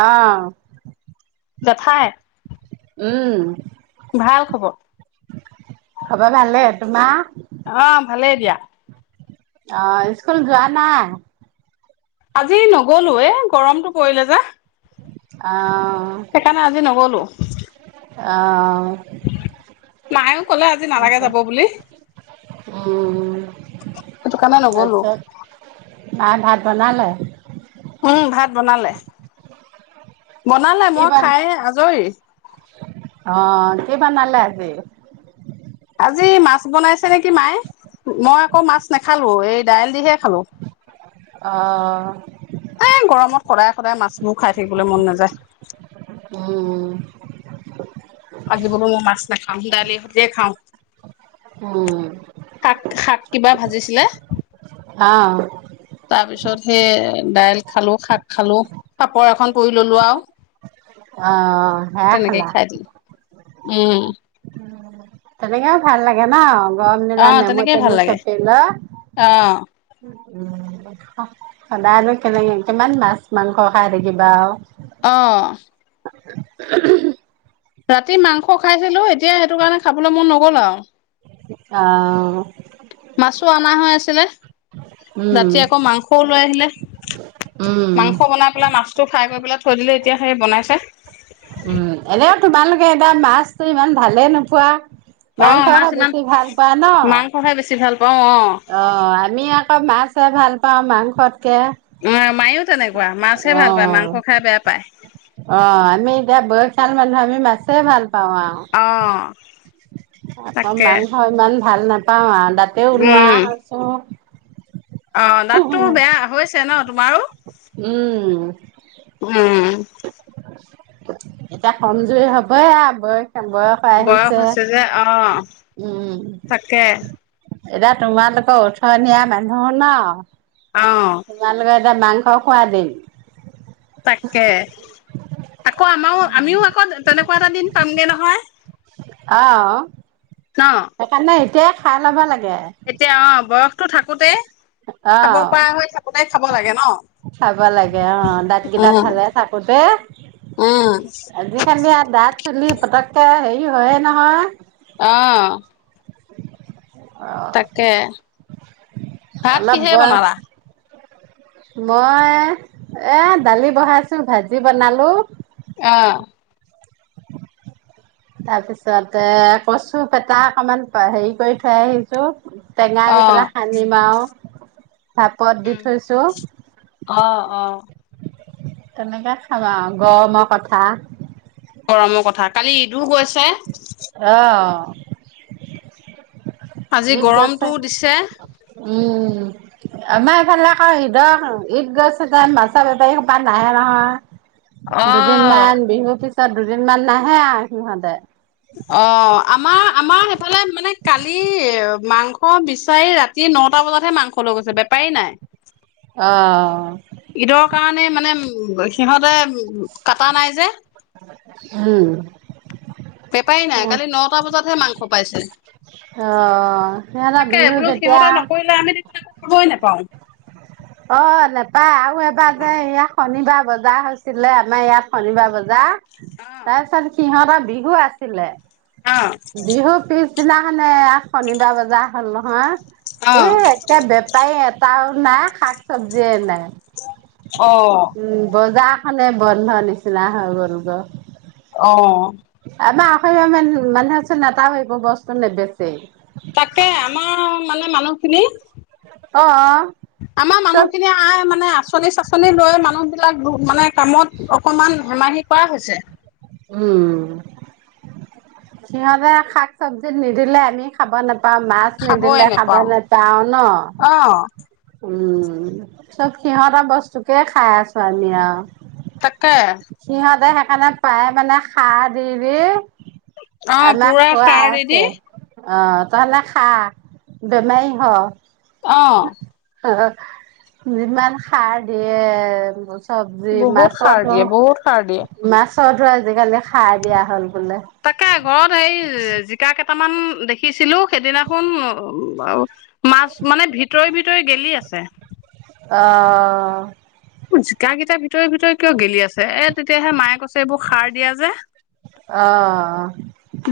অঁ! জেঠাই। উম ভাল খবৰ খব ভালে তোমাৰ অঁ! ভালেই দিয়া। অ স্কুল যোৱা নাই আজি নগলো এ, গৰমতটো পৰিলে যে। অ', সেইকাৰণে, আজি নগলো। অঁ নাইও কলে আজি নালাগে আচ্ছা, যাব বুলি, উম, সেইটো কাৰণে নগলো। তাৰপিছত মায়ে ভাত বনালে? উম, ভাত বনালে? বনালে কি মই বন খাই আজৰি। অ', কি বানালে আজি? আজি মাছ বনাইছে নেকি মায়ে, মই আকৌ মাছ নাখালো এই দাইল দিহে খালো। অহ! এ গৰমত সদায় সদায় মাছবোৰ খাই থাকিবলৈ মন নাযায়। উম আজি বোলো মই মাছ নাখা আমদালিৰ সৈতে খাওঁ। উম, শাক-শাক কিবা ভাজিছিলে? অ', তাৰ পিছত সেই দাইল খালোঁ, শাক খালো, পাপৰ এখন পুৰি ললো আৰু অ' সেয়ায় তেনেকে খালা খাই দিলো উম তেনেকে ভাল লাগে ন? গৰম দিনত আহ নেমু তেনেকেই ভাল সেমু লাগে চেপি ল আহ উম সদায়নো কেনেই কিমান মাছ মাংস খাই থাকিবা আৰু অহ! [unintelligible] ৰাতি মাংস খাইছিলো এতিয়া সেইটো কাৰণে খাবলৈ মন নগ'ল আৰু আ-আহ মাছো অনা হৈ আছিলে। উম, ৰাতি আকৌ মাংসও লৈ আহিলে। উম। মাংস বনাই পেলাই মাছতটো ফ্ৰাই কৰিব আগবেলা থৈ দিলে এতিয়া সেই বনাইছে। উম এনেও তোমালোকে এতিয়া মাছতো ইমান ভালে নোপোৱা। অ মাংসহে মাছ ইমান বেছি ভাল পোৱা ন? মাংসহে বেছি ভাল অ আমি আকৌ মাছ খাই ভাল পাওঁ মাংসত অহ মায়ো তেনেকুৱা মাছহে ভাল পায় অ', মাংস খাই বেয়া পায়। অ', আমি [unintelligible] মানুহ আমি মাছে ভাল পাওঁ আৰু, অ [unintelligible] তাকে মাংস ইমান ভাল নাপাওঁ আৰু দা‍ঁত বুঢ়া উম হৈছো। অ দাঁতটো বেয়া হৈছে ন তোমাৰ উম। উম। এতিয়া কমজুৰি হ'বয়ে আৰ ব বয়স হৈছে যে অহ্ উম, তাকে এতিয়া তোমালোকৰ উঠনীয়া মানুহ ন অ তোমালোকে এটা মাং অ' খুৱাই দিল তাকে, আকৌ আমাৰ ও আমিও আকৌ তেনেকুৱা এটা দিন পামগে নহয়। অ'। ন সেইকাৰণে এতিয়া খাই ল'ব লাগে এতিয়া অ বস তো থাকোতে অ খাব পৰা হৈ থাকোতে খাব লাগে ন খাব লাগে অ দাঁত কেইটা উম ভালে থাকোতে উম আজিকালি আৰ দাঁত চুলি পতককে হেৰি কি হয়ে নহয় আহ! অহ! ভাত কিহেৰে বনালা? মই এ এ দালি বহাইছো ভাজি বনালো। আহ! তাৰ পিছতে কচু কেইটা অকণমান হেৰি কৰি থৈ আহিছো। টেঙা অ দি পেলাই সানিবাও ভাপত দি উম থৈছো। অ অ তেনেকৈ খাব ও গৰমৰ কথা। গৰমৰ কথা কালি, ইটোও গৈছে। অ', আজি ঈদ গৈছে। গৰমটো দিছে। উম, আমাৰ এইফালে আকৌ ঈদৰ, ঈদ গৈছেগে মাছৰ বেপাৰী সোপা নাহে অ নহয়। দুদিনমান বিহু পিছ পিছত দুদিনমান নাহে আৰ সিহঁতে। অ', আমাৰ, আমাৰ সেইফালে মানে কালি মাংস বিচাৰি ৰাতি নটা বজাতহে মাংস লৈ গৈছে, বেপাৰী নাই। অ'। ঈদৰ কাৰণে মানে উ সিহঁতে কাটা নাই যে। উম। বেপাৰী নাই কালি নটা বজাতহে মাংস কপাইছে অ', সিহঁতৰ বিহুত বোলো যেতিয়া সিহঁতে নকৰিলে আমি [unintelligible] অ', নেপায় আৰু এবাৰ যে ইয়াত শনিবাৰ বজাৰ হৈছিলে আমাৰ ইয়াত শনিবাৰ বজাৰ তাৰ পিছত সিহঁত বিহু আছিলে। খাবই নাপাওঁ বিহু পিছদিনাখনে এয়া শনিবাৰ বজাৰ হ'ল নহয়। অ এ, একে বেপাৰী এটাও। নাই শাক চব্জি এই নাই। অ উম, বজা মানে বন্ধ নিচিনা হৈ গ'ল গ। অ'। [unintelligible] [unintelligible] বস্তু নেবেচেই। তাকে আমাৰ মানে মানুহখিনি অ আমাৰ চব মানুহখিনিয়ে আই মানে আঁচনি চাচনি লৈ মানুহ বিলাক মানে কামত অকমান হেমাহি কৰা হৈছে। উম। সিহঁতে শাক-চব্জিত নিদিলে আমি খাব নাপ তা, মাছ খাবই নিদিলে খাব নোপাও নেপাঁও ন'। অ উম, চব সিহঁতৰ বস্তুকে খাই আছো আমি আৰু। [inaudible] সিহঁতে সেইকাৰণে পায় মানে সাৰ দি দি অ', আমাক পুৰা খোৱাই সাৰ দিদি আছে অ', তহঁতে খা বেমাৰী হ'। অ'। যিমান সাৰ দিয়ে বচ চব্জি বহুত সাৰ মাছতো দিয়ে বহুত সাৰ দিয়ে। [unintelligible] আজিকালি সাৰ দিয়া হ'ল বোলে তাকে ঘৰত হেই জিকা কেইটা কেটামান দেখিছিলো। সেইদিনাখন মাছ মানে ভিতৰি, ভিতৰি গেলি আছে। অ'। জিকাকেইটা ভিতৰে ভিতৰে কিয় গেলি আছে এত তেতিয়াহে মায়ে কৈছে এইবোৰ সাৰ দিয়া যে, অ',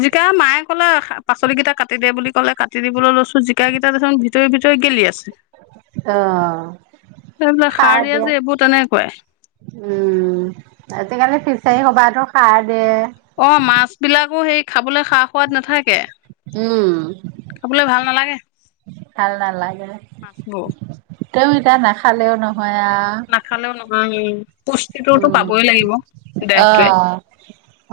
জিকা, মায়ে কলে পাচলিকেইটা কাটি দে বুলি কলে, কাটি দিবলৈ লৈছো জিকাকেইটা দেখোন ভিতৰে ভিতৰি গেলি আছে। অ', এইবোলে সাৰ দিয়া যে এইবোৰ তেনেকুৱাই উম আজিকালি ফিচাৰীসবাতো সাৰ দিয়ে অ মাছবিলাকো সেই, খাবলৈ সা-সোৱাদ নাথাকে উম, খাবলৈ ভাল নালাগে ভাল নালাগে মাছবোৰ তেও এতিয়া নাখালেও নহ নাখালেও নহয় উম! পুষ্টিটোতো উম, পাবই লাগিব দেহটোৱে, অ',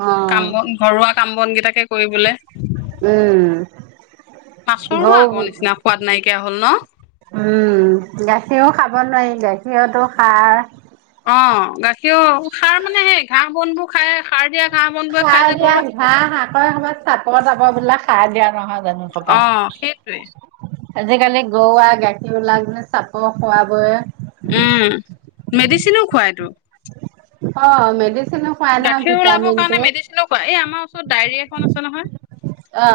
অ', কাম-বন ঘৰুৱা কাম-বন কেই, তাকে, উম, গৰু উম মাছৰো আগৰ নিচিনা গাখীৰও সোৱাদ নাইকিয়া হ'ল ন খাব নোৱাৰি গাখীৰ সিহঁতো খাৰ অ গাখীৰো সাৰ মানে সেই ঘাঁহ বনবোৰ খাই সাৰ দিয়া ঘাঁহ বনবোৰে খাই যে সাৰ দিয়া গৰুৱে ঘাঁহ হাকৰ সময়ত চাপৰ তাপৰবিলাক সাৰ দিয়া নহয় জানো সপা অ' সেইটোৱে আজিকালি গৰু আৰু গাখীৰবিলাক যে চাপৰ খোৱাবোৰে উম, মেডিচিনো খুৱাইটো অ', মেডি গাখীৰ ওলাবৰ কাৰণে মেডিচিনো খুৱায়। এই, আমাৰ ওচৰত ডায়েৰী এখন আছে নহয়। অ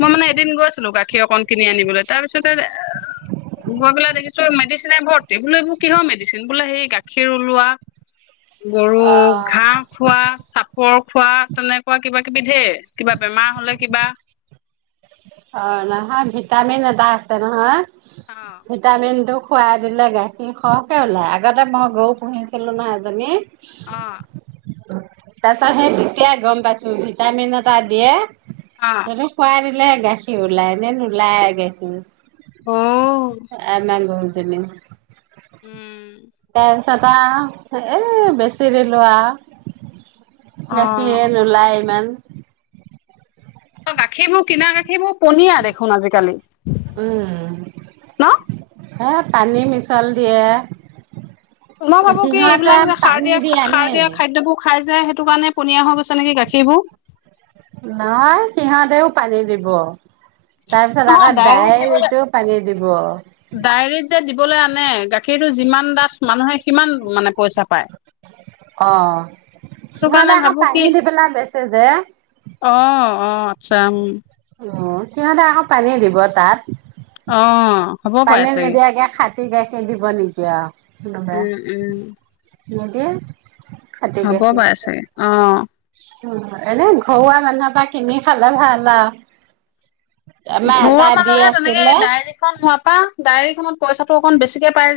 মই, মানে, এদিন গৈছিলোঁ গাখী খীৰ অকণ কিনি আনিবলৈ তাৰপিছতে, গৈ পেলাই দেখিছোঁ মেডিচিনে ভৰ্তি। বোলো, এইবোৰ কিহৰ মেডিচিন? বোলে, সেই গাখীৰ ওলোৱা গৰু, অ ঘাঁহ খোৱা চাপ পৰ্ক খোৱা, তেনেকুৱা কিবাকিবি ধেৰ কিবা বেমাৰ হ'লে কিবা অ', নহয়, ভিটামিন এটা আছে নহয় অ ভিটামিনটো খুৱাই দিলে গাখীৰ সৰহকে ওলাই আগতে মই গৰু পুহিছিলো নহয় এজনী। অ'। তাৰ পিছত সেই তেতিয়াই গম পাইছো ভিটামিন এটা দিয়ে। অ এনে খোৱাই নি [unintelligible] সি ওলাই নে নোলায় অ [unintelligible] [inaudible] উম [unintelligible] তাৰ পিছত আ এ, বেছি দিলোৱা। অ গাখীৰে নোলায় ইমান। অ', গাখীৰবোৰ কিনা গাখীৰবোৰ পনীয়া দেখোন আজিকালি ন'? হে, পানী মিছল দিয়ে। মই ভাবো কি সিহঁতে এইবিলাক যে সাৰ পানী দিয়া দি আনে। সাৰ দিয়া খাদ্যবোৰ খাই। যে সেইটো কাৰণে পনীয়া হৈ গৈছে নেকি গাখীৰবোৰ। নহয় সিহঁতেও পানী দিব। তাৰপিছত নহয় আকৌ ডায়েৰীত দিবলৈ ডায়েৰীটো পানী দিব। মানে গাখীৰটো যিমান ডাঠ মানুহে সিমান মানে পইচা পায় অ', সেইটো নহ'লে কাৰণে আকৌ ভাবো কি পানী দি পেলাই বেচে যে। অ', অ', আচ্ছা, উম। অ' সিহঁতে আকৌ পানী দিব তাত। অ হ'ব পাৰে পানী চাগে নিদিয়াকে খাটি গাখীৰ দিব নেকি আৰু কোনোবাই। উম উম নিদিয়ে। খাটি হ'ব বাৰু চাগে অ'। উম, এনে ঘৰুৱা মানুহৰ পৰা কিনি খালে ভাল আৰু ঘৰুৱা মানুহে তেনেকে ডায়েৰীখন হোৱাৰ পৰা ডায়েৰীখনত পইচাটো অকণ বেছিকৈ পায়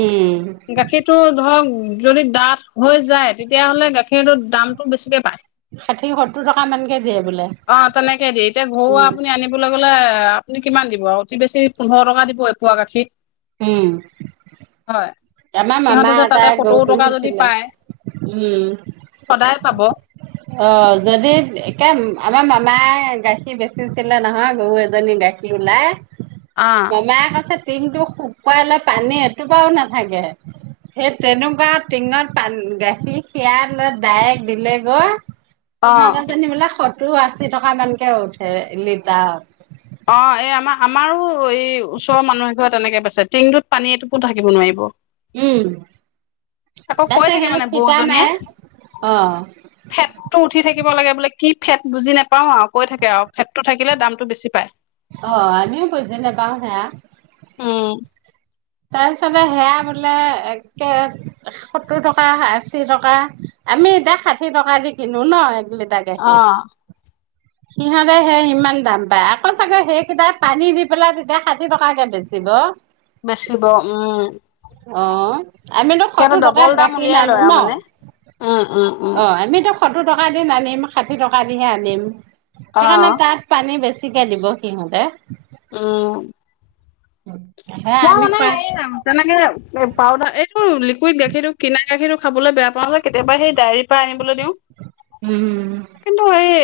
উম গাখীৰটো ধৰক যদি ডাঠ হৈ যায় তেতিয়াহ'লে গাখীৰটো দামটো বেছিকে পায়। ষাঠি সত্তৰ টকা মানকে দিয়ে বোলে উম। [unintelligible] এ, আপুনি কিমান দিব অতি বেছি পোন্ধৰ টকা দিব এপোৱা গাখীৰ। উম। হয় আমাৰ মামা সিহঁতে যে এটা তাতে গৰু সত্তৰ টকা যদি পুহিছিলে পায় উম সদায় পাব অ যদি একে আমাৰ মামাই গাখীৰ বেচিছিলে নহয়। গৰু এজনী গাখীৰ ওলায়। অ মামাই কৈছে টিংটো শুকোৱে পানী এইটোপাও ন থাকে। সেই তেনেকুৱা টিনত পান, গাখীৰ খীৰাই লৈ ডাইৰেক্ট দিলে গৈ অ ইহঁত এজনী বোলে স। টো আশী টকা মানকে উঠে লিটাৰত। অ এই আমাৰ আমাৰো। আকৌ, এই ওচৰৰ মানুহ এঘৰে তেনেকে বেচ টিং টোত পানী এটুপো থাকিব নোৱাৰিব উম আকৌ তাৰপিছত কৈ থাকে মানে সিহঁতক ফিটা বৌজনীয়ে মাৰে অ ফেতটো উঠি থাকিব লাগে বোলে কি। ফেট বুজি নাপাওঁ আৰু কৈ থাকে আৰু ফেটটো থাকিলে দামটো বেছি পায়। অ' আমিও বুজি নাপাওঁ সেয়া। উম তাৰপিছতে সেয়া বোলে একে সত্তৰ টকা আশী টকা আমি এতিয়া ষাঠি টকা দি কিনো ন। লে দাগে অ সে সিহঁতে সেয়া ইমান দাম পায় আকৌ চাগে সেইকেইটা পানী দি পেলাই ষাঠি টকাকৈ বেচিব। বেচিব উম। অ। আমিতো সিহঁতৰ সত্তৰ ডবল টকাত দাম গাখীৰ উলিয়াই নানো লয় আৰু ন মানে। উম উম উম। অ আমিতো। সত্তৰ টকাকে নানিম ষাঠি টকা দিহে আনিম। অ সেইকাৰণে তাত পানী বেছি। শিকাই দিব সিহঁতে। উম। হে মই আমি মানে খোৱা এই তেনেকে পাউদাৰ এই। অ লিকুইড গাখীৰো কিনা গাখীৰো। খাবলৈ বেয়া পাওকেতিয়াবা সেই ডায়েৰী। প্ৰয়ে আনিবলৈ দিওঁ উম কিন্তু এই।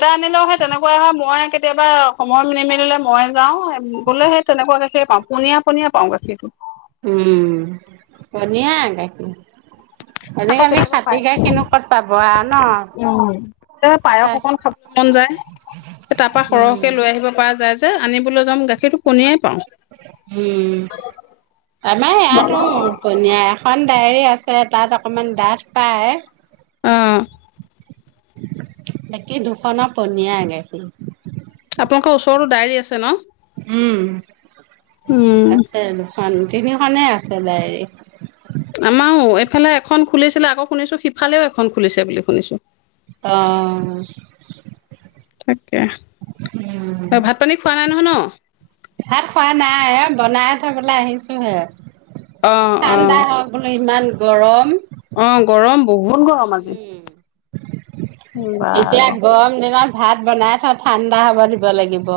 এটা আনিলেও হয় তেনেকুৱাই হয় মই। কেতিয়াবা সময় নিমিলিলে মই। যাওঁ গ'লে সেই তেনেকুৱাকে সেই। পনীয়া পনীয়া পাওঁ গাখীৰটো। উম বনিয়া ক আকৌ কেতিয়াবা পায় উ আৰু ন। কেতিয়াবা পায়স অকন খাব মন যায় ।তাৰ পৰাা সৰহকে লৈ আহিব পৰা যায়। আনিবলৈ যাম গাখীৰটো পনীয়াই পাওঁ উম আমা ইয়াতো বনীয়া এখন ডায়ৰী আছে, তাত অকমান ডাঠ পায় অ। বাকী দুখনৰ পনীয়াই গাখিৰ। আপোনালোকৰ ওচৰতো ডায়েৰী আছে ন? উম, উম আছে আৰু এখন, তিনিখনেই আছে ডায়েৰী। আমাও, এইফালে এখন খুলিছিলে আকৌ শুনিছো সিফালেও এখন খুলিছে বুলি শুনিছো। অ [unintelligible] তেহ, উম, তই ভাত-পানী খোৱা নাই নহয় ন? ভাত খোৱা নাই এ বনাই থৈ পেলাই আহিছো হে। অ অ ঠাণ্ডা হওঁক বোলো ইমান গৰম। অ গৰম বহু বহুত গৰম আজি। এতিয়া বাৰু গৰম দিনত ভাত বনাই থৈ ঠাণ্ডা হ'ব দিব লাগিব।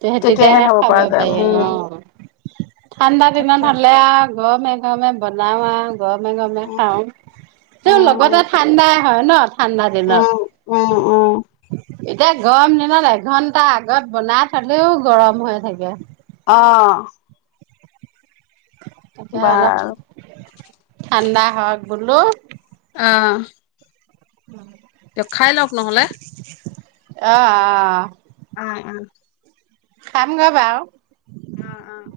তেহ তেতিয়াহে খাব পৰা যায় পাৰি উম অ'। ঠাণ্ডা দিনত তাকে হ'লে আৰু গমে গমে বনাওঁ আও গৰমে গমে উম খাওঁ । তেওঁ লগতে উম ঠাণ্ডাই হয় ন। ঠাণ্ডা দিনত। অ'-অ' এতিয়া গৰম দিনত এঘন্টা আগত বনাই থলেও গৰম হৈ থাকে। অ' তেতিয়া অলপ বাৰু ঠাণ্ডা [unintelligible] বুলো অহ দিয়ক, খাই লওঁক নহ'লে? অ', আ, আ। [unintelligible] খাম গৈ বাৰু। অ', অ'।